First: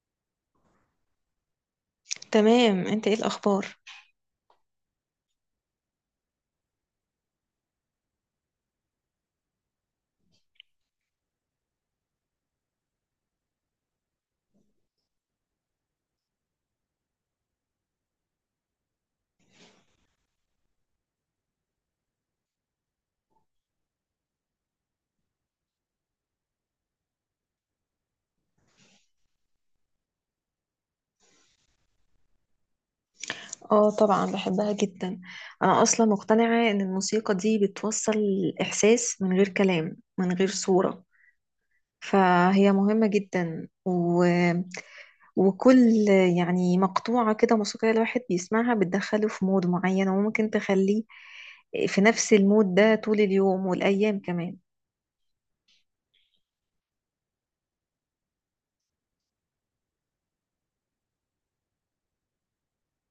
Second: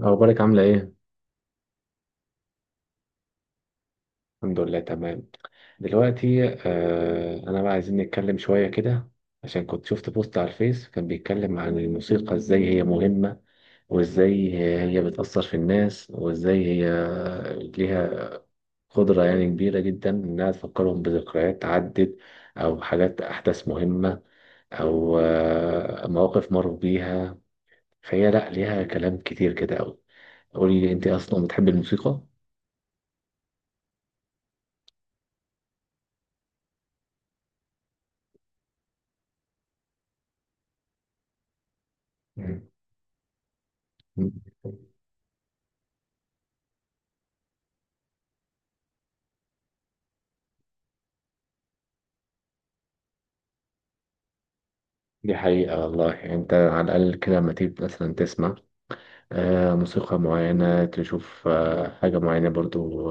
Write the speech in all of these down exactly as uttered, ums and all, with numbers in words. أخبارك عاملة إيه؟ تمام، انت ايه الاخبار؟ الحمد لله تمام. دلوقتي آه أنا بقى عايزين نتكلم شوية كده، عشان كنت شفت بوست على الفيس كان بيتكلم عن الموسيقى، إزاي هي مهمة وإزاي هي بتأثر في الناس وإزاي هي ليها قدرة يعني كبيرة جدا إنها تفكرهم بذكريات عدت أو حاجات أحداث مهمة أو آه مواقف مروا بيها. فهي لأ، ليها كلام كتير كده أوي. قولي أنت أصلا بتحبي الموسيقى؟ اه، طبعا بحبها جدا. انا اصلا مقتنعة ان الموسيقى دي بتوصل الاحساس من غير كلام من غير صورة، فهي مهمة جدا و... مم. وكل يعني مقطوعة كده موسيقية الواحد بيسمعها بتدخله في مود معين، وممكن تخليه في نفس المود ده طول اليوم والايام كمان. دي حقيقة والله. يعني انت على الأقل كده لما تيجي مثلا تسمع آه، موسيقى معينة، تشوف آه، حاجة معينة، برضو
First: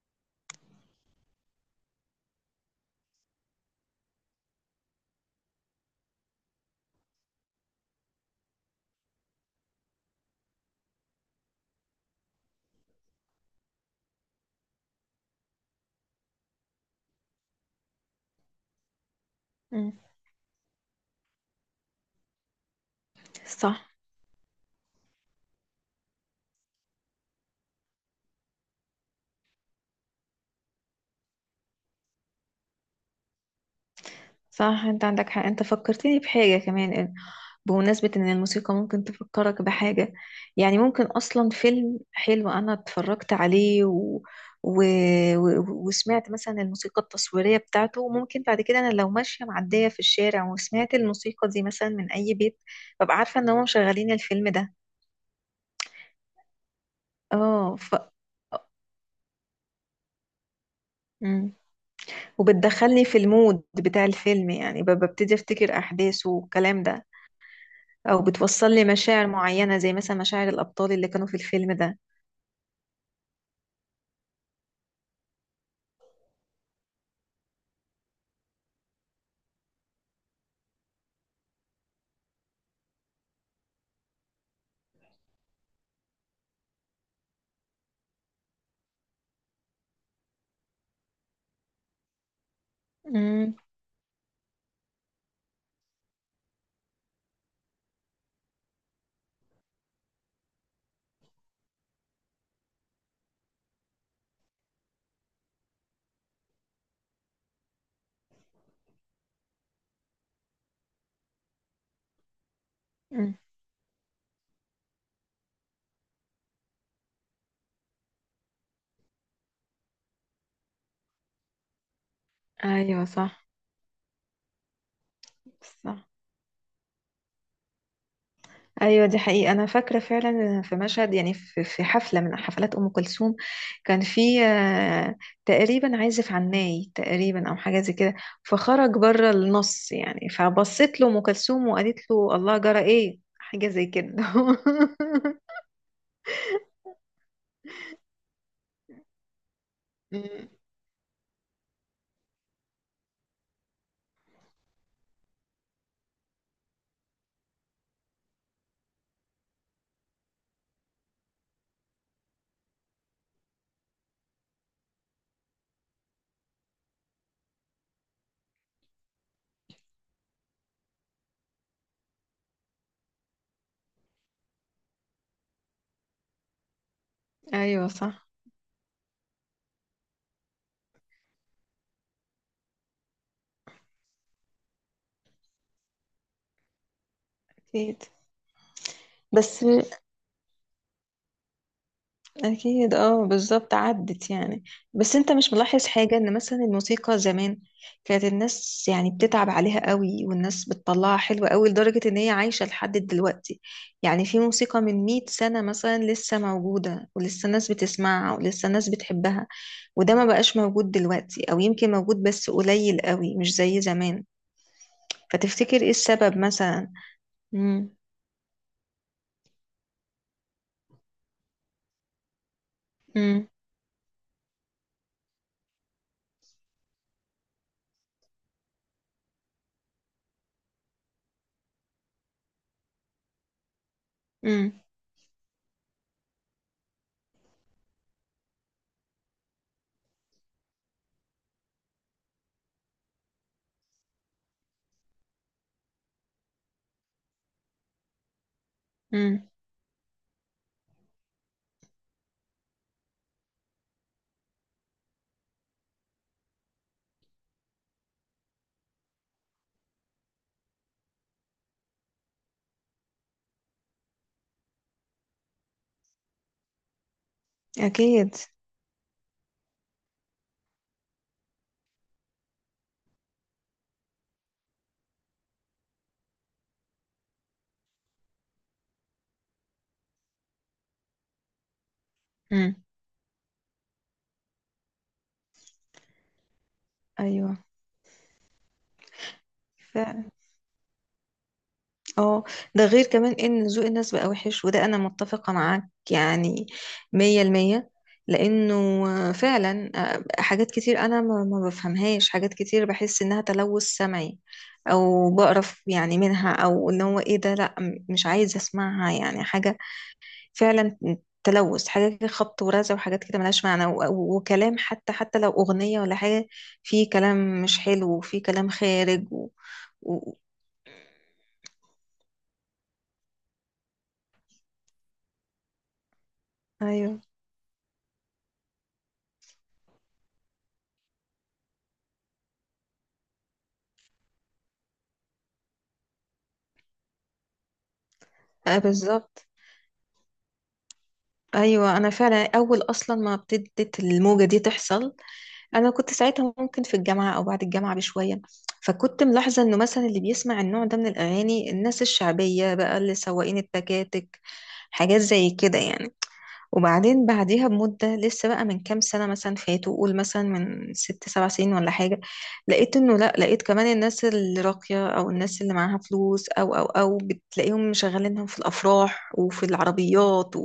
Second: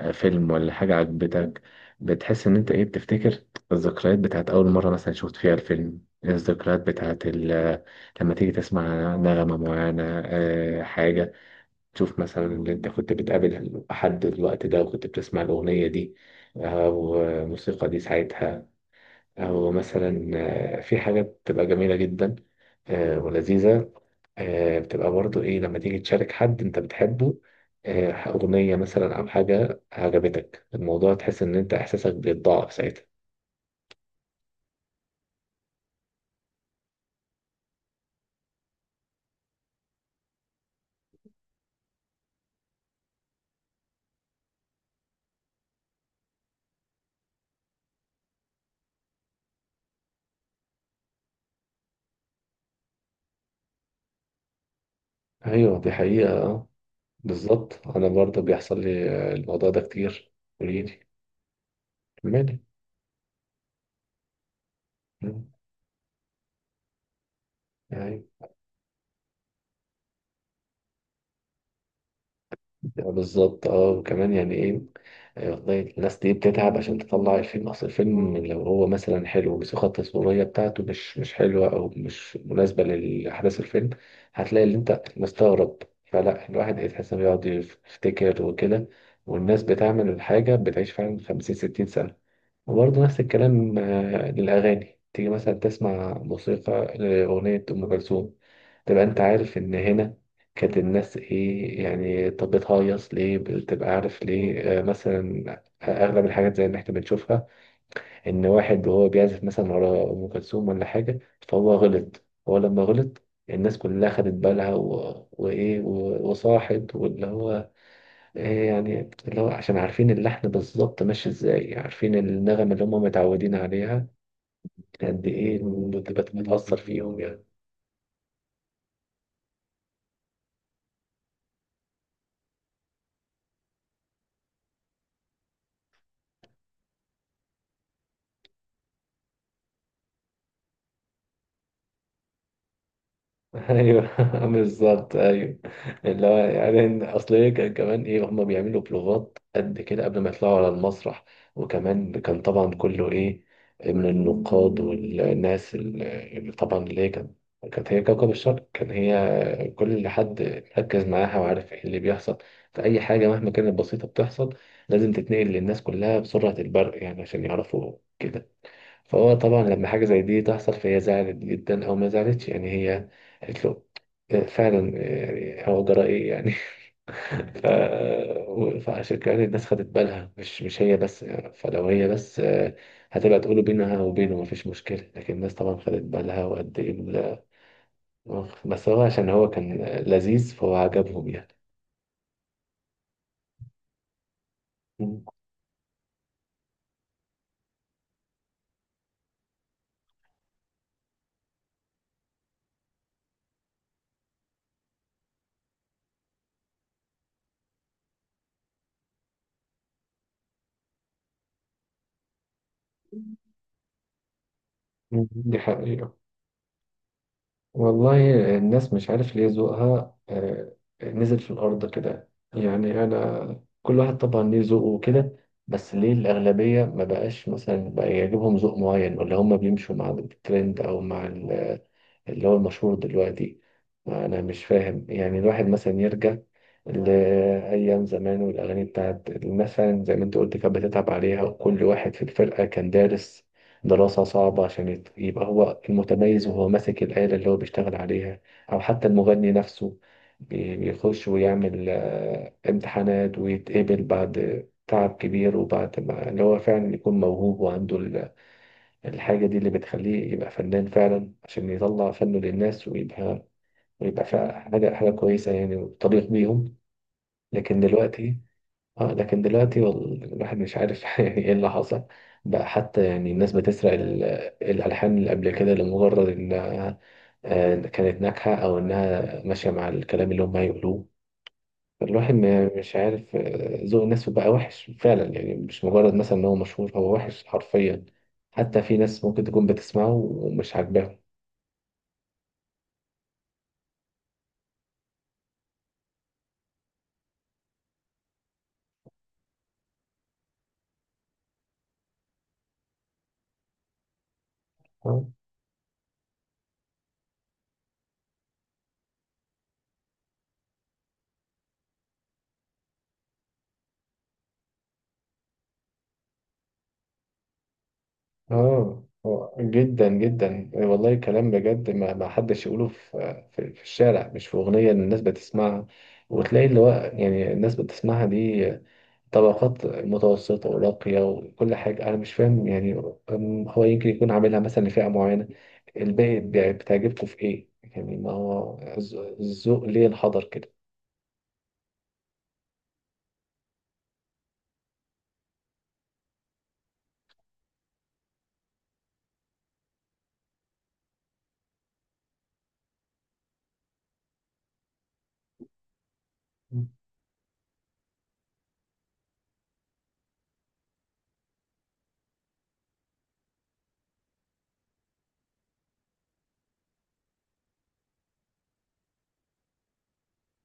آه، فيلم ولا حاجة عجبتك، بتحس إن أنت إيه، بتفتكر الذكريات بتاعت أول مرة مثلا شفت فيها الفيلم، الذكريات بتاعت ال- لما تيجي تسمع نغمة معينة، آه، حاجة تشوف مثلا اللي أنت كنت بتقابل حد الوقت ده وكنت بتسمع الأغنية دي، آه، والموسيقى دي ساعتها، أو مم. مثلا آه، في حاجة بتبقى جميلة جدا آه، صح. ولذيذة. آه، بتبقى برضو إيه لما تيجي تشارك حد أنت بتحبه آه، أغنية مثلا أو حاجة عجبتك الموضوع، تحس إن أنت إحساسك بيتضاعف ساعتها. صح، انت عندك حق، انت فكرتني بحاجة كمان بمناسبة إن الموسيقى ممكن تفكرك بحاجة. يعني ممكن أصلا فيلم حلو أنا اتفرجت عليه و... و... و... وسمعت مثلا الموسيقى التصويرية بتاعته، ممكن بعد كده أنا لو ماشية معدية في الشارع وسمعت الموسيقى دي مثلا من أي بيت، ببقى عارفة إن هم مشغلين الفيلم ده. أيوه، دي حقيقة. آه، اه بالظبط، ف... أنا برضو بيحصل لي آه، الموضوع ده كتير. قوليلي، مم. كملي. وبتدخلني في المود بتاع الفيلم، يعني ب- ببتدي مم. أفتكر أحداثه والكلام ده. أو أيوه، بتوصل لي مشاعر معينة زي مثلا مشاعر الأبطال اللي كانوا في الفيلم ده. بالظبط، اه. وكمان يعني ايه آه، والله، الناس دي بتتعب عشان تطلع الفيلم. اصل الفيلم لو هو مثلا حلو، بس الخطة التصويرية بتاعته مش مش حلوة او مش مناسبة لاحداث الفيلم، هتلاقي اللي انت مستغرب. فلا، الواحد يتحس انه بيقعد يفتكر وكده، والناس بتعمل الحاجة بتعيش فعلا خمسين ستين سنة. وبرضه نفس مم. الكلام آه، للأغاني، تيجي مثلا تسمع موسيقى لأغنية أم كلثوم، تبقى أنت عارف إن هنا كانت الناس إيه يعني، طب بتهيص ليه، بتبقى عارف ليه. آه، مثلا أغلب الحاجات زي اللي إحنا بنشوفها، إن واحد وهو بيعزف مثلا ورا أم كلثوم ولا حاجة فهو غلط، هو لما غلط مم. الناس كلها خدت بالها و... وإيه، و... وصاحت واللي هو إيه يعني، اللي هو عشان عارفين اللحن بالظبط ماشي ازاي، عارفين النغم اللي هم ايوه، صح. متعودين عليها، قد ايه صح. بت- بت- بتأثر فيهم يعني. ايوه، دي حقيقة، انا فاكرة فعلا في مشهد، يعني في في حفلة من حفلات ام كلثوم كان في آه، تقريبا عازف عناي تقريبا او حاجة زي كده، فخرج بره النص. يعني فبصت له ام كلثوم وقالت له الله جرى ايه، حاجة زي كده. ايوه بالظبط، ايوه. اللي هو يعني إن- اصل إيه، كان كمان ايه، هما بيعملوا بلوغات قد كده قبل ما مم. يطلعوا على المسرح. وكمان كان طبعا كله ايه، من النقاد والناس اللي اللي طبعا، اللي هي كانت كانت هي كوكب الشرق، كان هي كل اللي حد مركز معاها وعارف ايه اللي بيحصل. فأي حاجة مهما كانت بسيطة بتحصل، لازم تتنقل للناس كلها بسرعة البرق يعني، عشان يعرفوا كده. فهو طبعا لما حاجة زي دي تحصل، فهي زعلت جدا أو ما زعلتش، يعني هي قالت له آه، فعلا آه، يعني هو جرى إيه يعني. ف... ايوه، صح. و- فعشان كده الناس خدت بالها، مش مش هي بس. فلو هي بس آه، هتبقى تقوله بينها وبينه مفيش مشكلة، لكن الناس طبعا خدت بالها وقد إيه ال- اكيد. بس هو عشان هو بس كان لذيذ فهو عجبهم يعني. أكيد، اه، بالظبط عدت يعني. بس مم. أنت مش ملاحظ حاجة إن مثلا الموسيقى زمان كانت الناس يعني بتتعب عليها قوي، والناس بتطلعها حلوة قوي لدرجة إن هي عايشة لحد دلوقتي؟ يعني في موسيقى من مية سنة مثلا لسه موجودة ولسه الناس بتسمعها ولسه الناس بتحبها، وده ما بقاش موجود دلوقتي، أو يمكن موجود بس قليل قوي مش زي زمان. دي فتفتكر إيه حقيقة. السبب مثلا؟ مم. والله الناس مش عارف ليه ذوقها آه، نزل في الأرض كده. يعني مم. أنا، كل واحد طبعا ليه ذوقه وكده، بس ليه الأغلبية ما بقاش مثلا بقى يعجبهم ذوق معين، ولا هم بيمشوا مع الترند أو مع اللي هو المشهور دلوقتي. أنا مش مم. فاهم. يعني الواحد مثلا يرجع لأيام زمان والأغاني بتاعت الناس فعلا، زي ما أنت قلت، كانت بتتعب عليها، وكل واحد في الفرقة كان دارس دراسة صعبة عشان يت- يبقى هو المتميز، وهو ماسك الآلة اللي هو بيشتغل عليها، أو حتى مم. المغني نفسه بي- بيخش ويعمل آه، امتحانات ويتقبل بعد تعب كبير، وبعد ما اللي هو فعلا يكون موهوب وعنده الحاجة دي اللي بتخليه يبقى فنان فعلا، عشان يطلع فنه للناس ويبقى، ويبقى فعلا حاجة حاجة كويسة يعني وتليق بيهم. لكن أكيد. دلوقتي، اه لكن دلوقتي وال- الواحد مش عارف يعني ايه اللي حصل. بقى حتى يعني الناس بتسرق ال- الألحان اللي قبل كده لمجرد إنها آه، كانت ناجحة أو إنها ماشية مع الكلام اللي هم هيقولوه. الواحد مم. ما- مش عارف آه، ذوق الناس بقى وحش فعلا، يعني مش مجرد مثلا ان هو مشهور، هو وحش أيوه. حرفيا. حتى في ناس ممكن تكون بتسمعه فعلا. ومش عاجباهم. اه. ده غير كمان ان ذوق الناس بقى وحش، وده انا متفقة معاك يعني مية المية، لانه فعلا، آه، حاجات كتير انا ما ما بفهمهاش، حاجات كتير بحس انها تلوث سمعي، اه. او بقرف يعني منها، او ان هو ايه ده، لا، م- مش عايزة اسمعها يعني حاجة. فعلا تلوث. حاجة كده خبط ورزع وحاجات كده ملهاش معنى، و- و- وكلام، حتى حتى لو اغنية ولا حاجة، في كلام مش حلو وفي كلام اه خارج و... آه، جدا و... جدا والله، كلام بجد ما, ما حدش يقوله في, في, في الشارع، مش في اغنيه إن الناس بتسمعها وتلاقي اللي هو، ايوه. يعني الناس بتسمعها دي طبقات متوسطة وراقية وكل حاجة. أنا مش فاهم يعني، أم، هو يمكن يكون عاملها مثلا لفئة معينة، الباقي بتاع- بتعجبكم في إيه؟ يعني ما هو آه، الذ- بالظبط. الذوق ليه انحدر كده. ايوه، انا فعلا اول اصلا ما ابتدت الموجه دي تحصل، انا كنت ساعتها ممكن في الجامعه او بعد الجامعه بشويه، فكنت ملاحظه انه مثلا اللي بيسمع النوع ده من الاغاني الناس الشعبيه بقى، اللي سواقين التكاتك، حاجات زي كده يعني. مم. وبعدين بعديها بمده، لسه بقى من كام سنه مثلا فاتوا، قول مثلا من ست سبع سنين ولا حاجه، لقيت انه لا، لقيت كمان الناس اللي راقيه او الناس اللي معاها فلوس، او او او بتلاقيهم مشغلينهم في الافراح وفي العربيات،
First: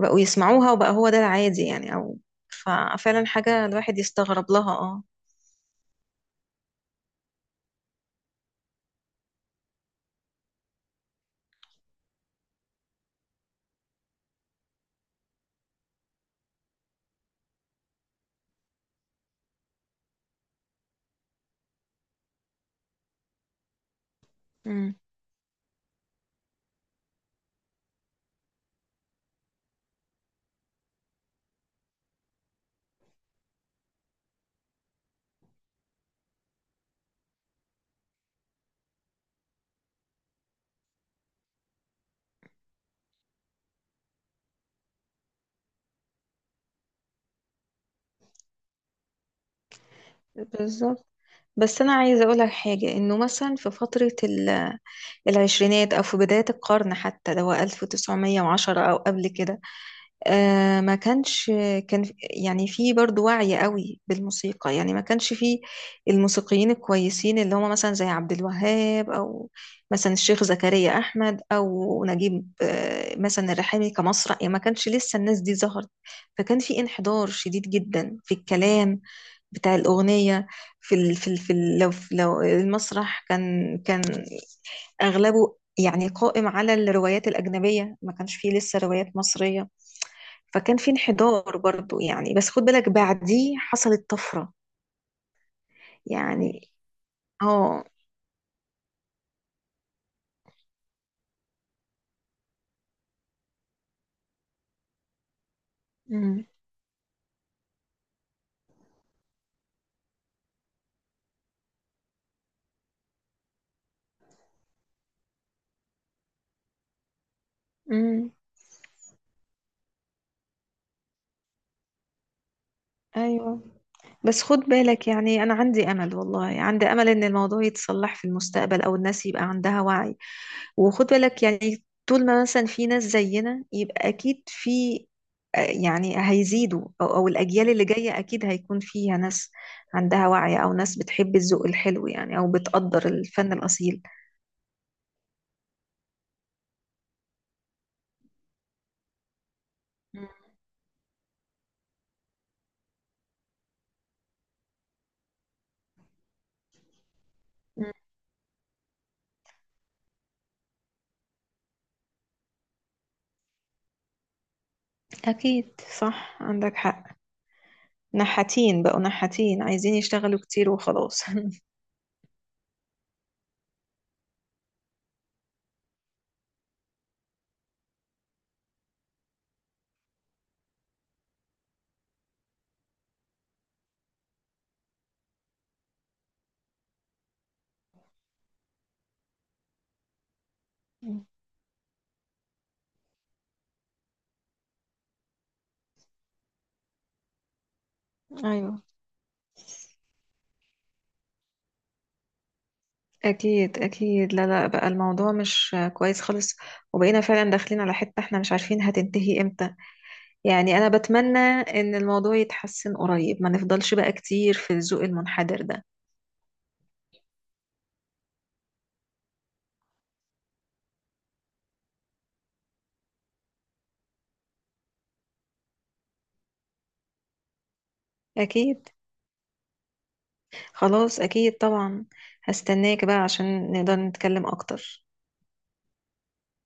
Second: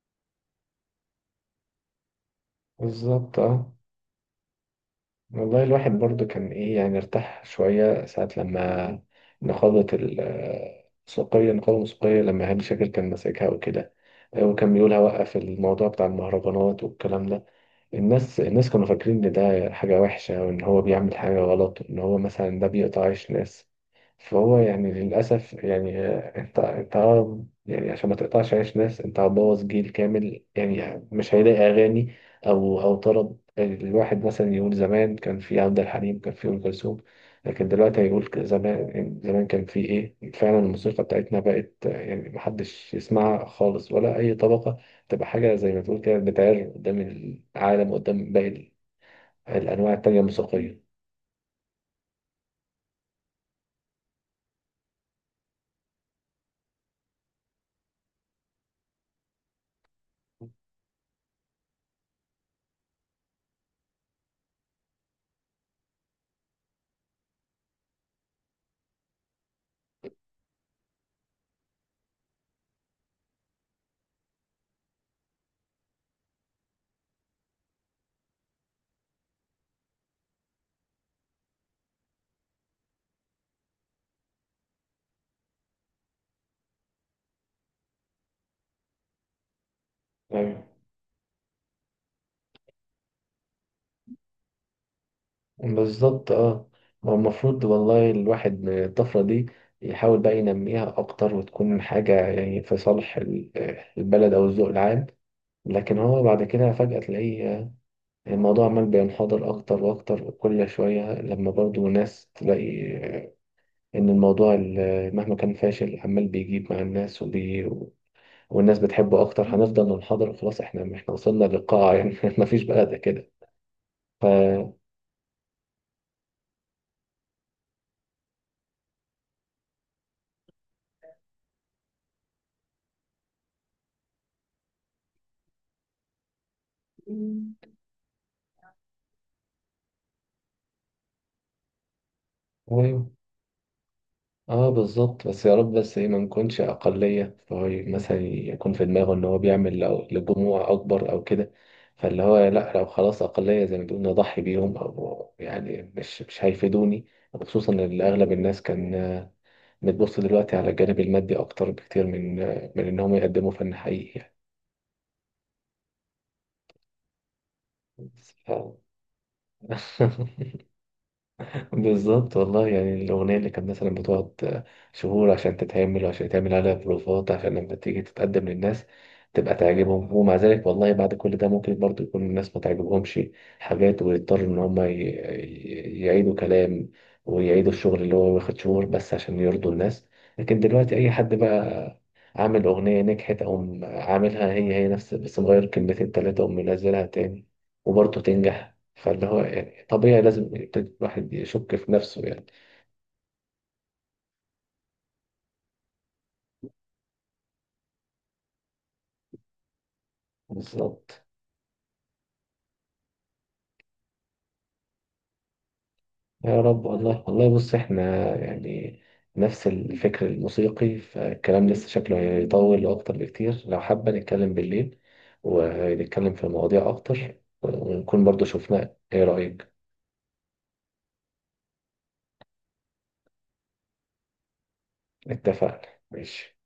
بقوا يسمعوها، وبقى هو ده العادي يعني. او ففعلا بالظبط، حاجة اه. الواحد يستغرب لها، اه. والله الواحد برضو كان إيه يعني، ارتاح شوية ساعة لما نقابة السوقية النقابة الموسيقية، لما هاني شاكر كان ماسكها وكده، وكان بيقول هوقف الموضوع بتاع المهرجانات والكلام ده. الناس الناس كانوا فاكرين ان ده حاجة وحشة، وان هو بيعمل حاجة غلط، وان هو مثلا ده بيقطع عيش ناس. فهو يعني امم. للأسف يعني آه، أنت أنت آه، يعني عشان ما تقطعش عيش ناس، أنت هتبوظ جيل كامل يعني. آه، مش هيلاقي أغاني أو أو طرب. يعني الواحد مثلا يقول زمان كان في عبد الحليم، كان في أم كلثوم، لكن دلوقتي هيقول ك- زمان يعني، زمان كان في إيه فعلا. الموسيقى بتاعتنا بقت آه، يعني محدش يسمعها خالص ولا أي طبقة، تبقى حاجة زي ما تقول كده بتعر قدام العالم، قدام باقي الأنواع التانية الموسيقية. بالظبط. بس انا عايزه اقول لك حاجه، انه مثلا في فتره ال- العشرينات او في بدايه القرن، حتى اللي هو ألف وتسعمية وعشرة او قبل كده، آه، ما كانش كان في- يعني في برضو وعي قوي بالموسيقى. يعني ما كانش في الموسيقيين الكويسين اللي هم مثلا زي عبد الوهاب، او مثلا الشيخ زكريا احمد، او نجيب آه، مثلا الرحامي كمسرح، يعني ما كانش لسه الناس دي ظهرت، فكان في انحدار شديد جدا في الكلام بتاع الأغنية. في ال في ال في ال لو لو المسرح كان كان أغلبه يعني قائم على الروايات الأجنبية، ما كانش فيه لسه روايات مصرية، فكان في انحدار برضو يعني، بس خد بالك بعديه حصلت طفرة بالظبط، اه. يعني. ما هو المفروض اه. والله الواحد من الطفرة دي يحاول بقى ينميها أكتر، وتكون حاجة يعني في صالح ال- البلد أو الذوق العام. لكن هو بعد أمم، كده فجأة تلاقيه آه، الموضوع عمال بينحدر أكتر وأكتر كل شوية، لما برضو ناس تلاقي آه، إن الموضوع ال- مهما كان فاشل عمال بيجيب مع الناس وبي... أمم، والناس بتحبه أكتر، هنفضل ننحدر. خلاص إحنا إحنا وصلنا للقاع يعني. مفيش بقى ده كده. ايوه. ف... بس خد بالك يعني انا عندي امل، والله عندي امل ان الموضوع يتصلح في المستقبل او الناس يبقى عندها وعي. وخد بالك يعني طول ما مثلا في ناس زينا، يبقى اكيد في آه، يعني هيزيدوا، او أو الاجيال اللي جاية اكيد هيكون فيها ناس عندها وعي، او ناس بتحب الذوق الحلو يعني، او بتقدر الفن الاصيل. اه بالظبط. بس يا رب بس ايه، ما نكونش اقليه، فهو ي- مثلا يكون في دماغه ان هو بيعمل لو- لجموع اكبر او كده، فاللي هو لا، لو خلاص اقليه زي ما بيقولوا نضحي بيهم او يعني مش مش هيفيدوني. خصوصا ان اغلب الناس كان آه، بتبص دلوقتي على الجانب المادي اكتر بكتير من آه، من ان هم يقدموا فن حقيقي يعني. أكيد، صح، عندك حق. بس نحاتين، بقوا نحاتين عايزين ف... يشتغلوا كتير وخلاص. بالظبط والله. يعني الأغنية اللي كانت مثلا بتقعد شهور عشان تتعمل، وعشان يتعمل عليها بروفات، عشان لما تيجي تتقدم للناس تبقى تعجبهم، ومع ذلك والله بعد كل ده ممكن برضو يكون الناس ما تعجبهمش حاجات، ويضطروا إن هما ي- ي- يعيدوا كلام، ويعيدوا الشغل اللي هو واخد شهور، بس عشان يرضوا الناس. لكن دلوقتي أي حد بقى عامل أغنية نجحت، أو عاملها هي هي نفس بس مغير كلمتين تلاتة ومنزلها تاني وبرضه تنجح. أيوه. فاللي هو يعني طبيعي لازم يبتدي الواحد يشك في نفسه يعني. أكيد أكيد، لا لا، بقى الموضوع مش كويس خالص، وبقينا فعلا داخلين على حتة احنا مش عارفين هتنتهي امتى. يعني أنا بالظبط. بتمنى إن الموضوع يتحسن قريب، ما نفضلش بقى كتير في الذوق المنحدر ده. يا رب والله. والله بص احنا، يعني نفس الفكر الموسيقي، فالكلام لسه شكله هيطول أكتر بكتير، لو حابة نتكلم بالليل ونتكلم في مواضيع أكتر، ونكون برضو أكيد. شفنا، ايه رأيك؟ خلاص، أكيد طبعا، هستناك بقى عشان نقدر نتكلم أكتر. اتفقنا، ماشي.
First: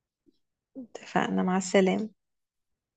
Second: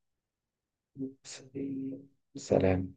اتفقنا، مع السلامة. سلام.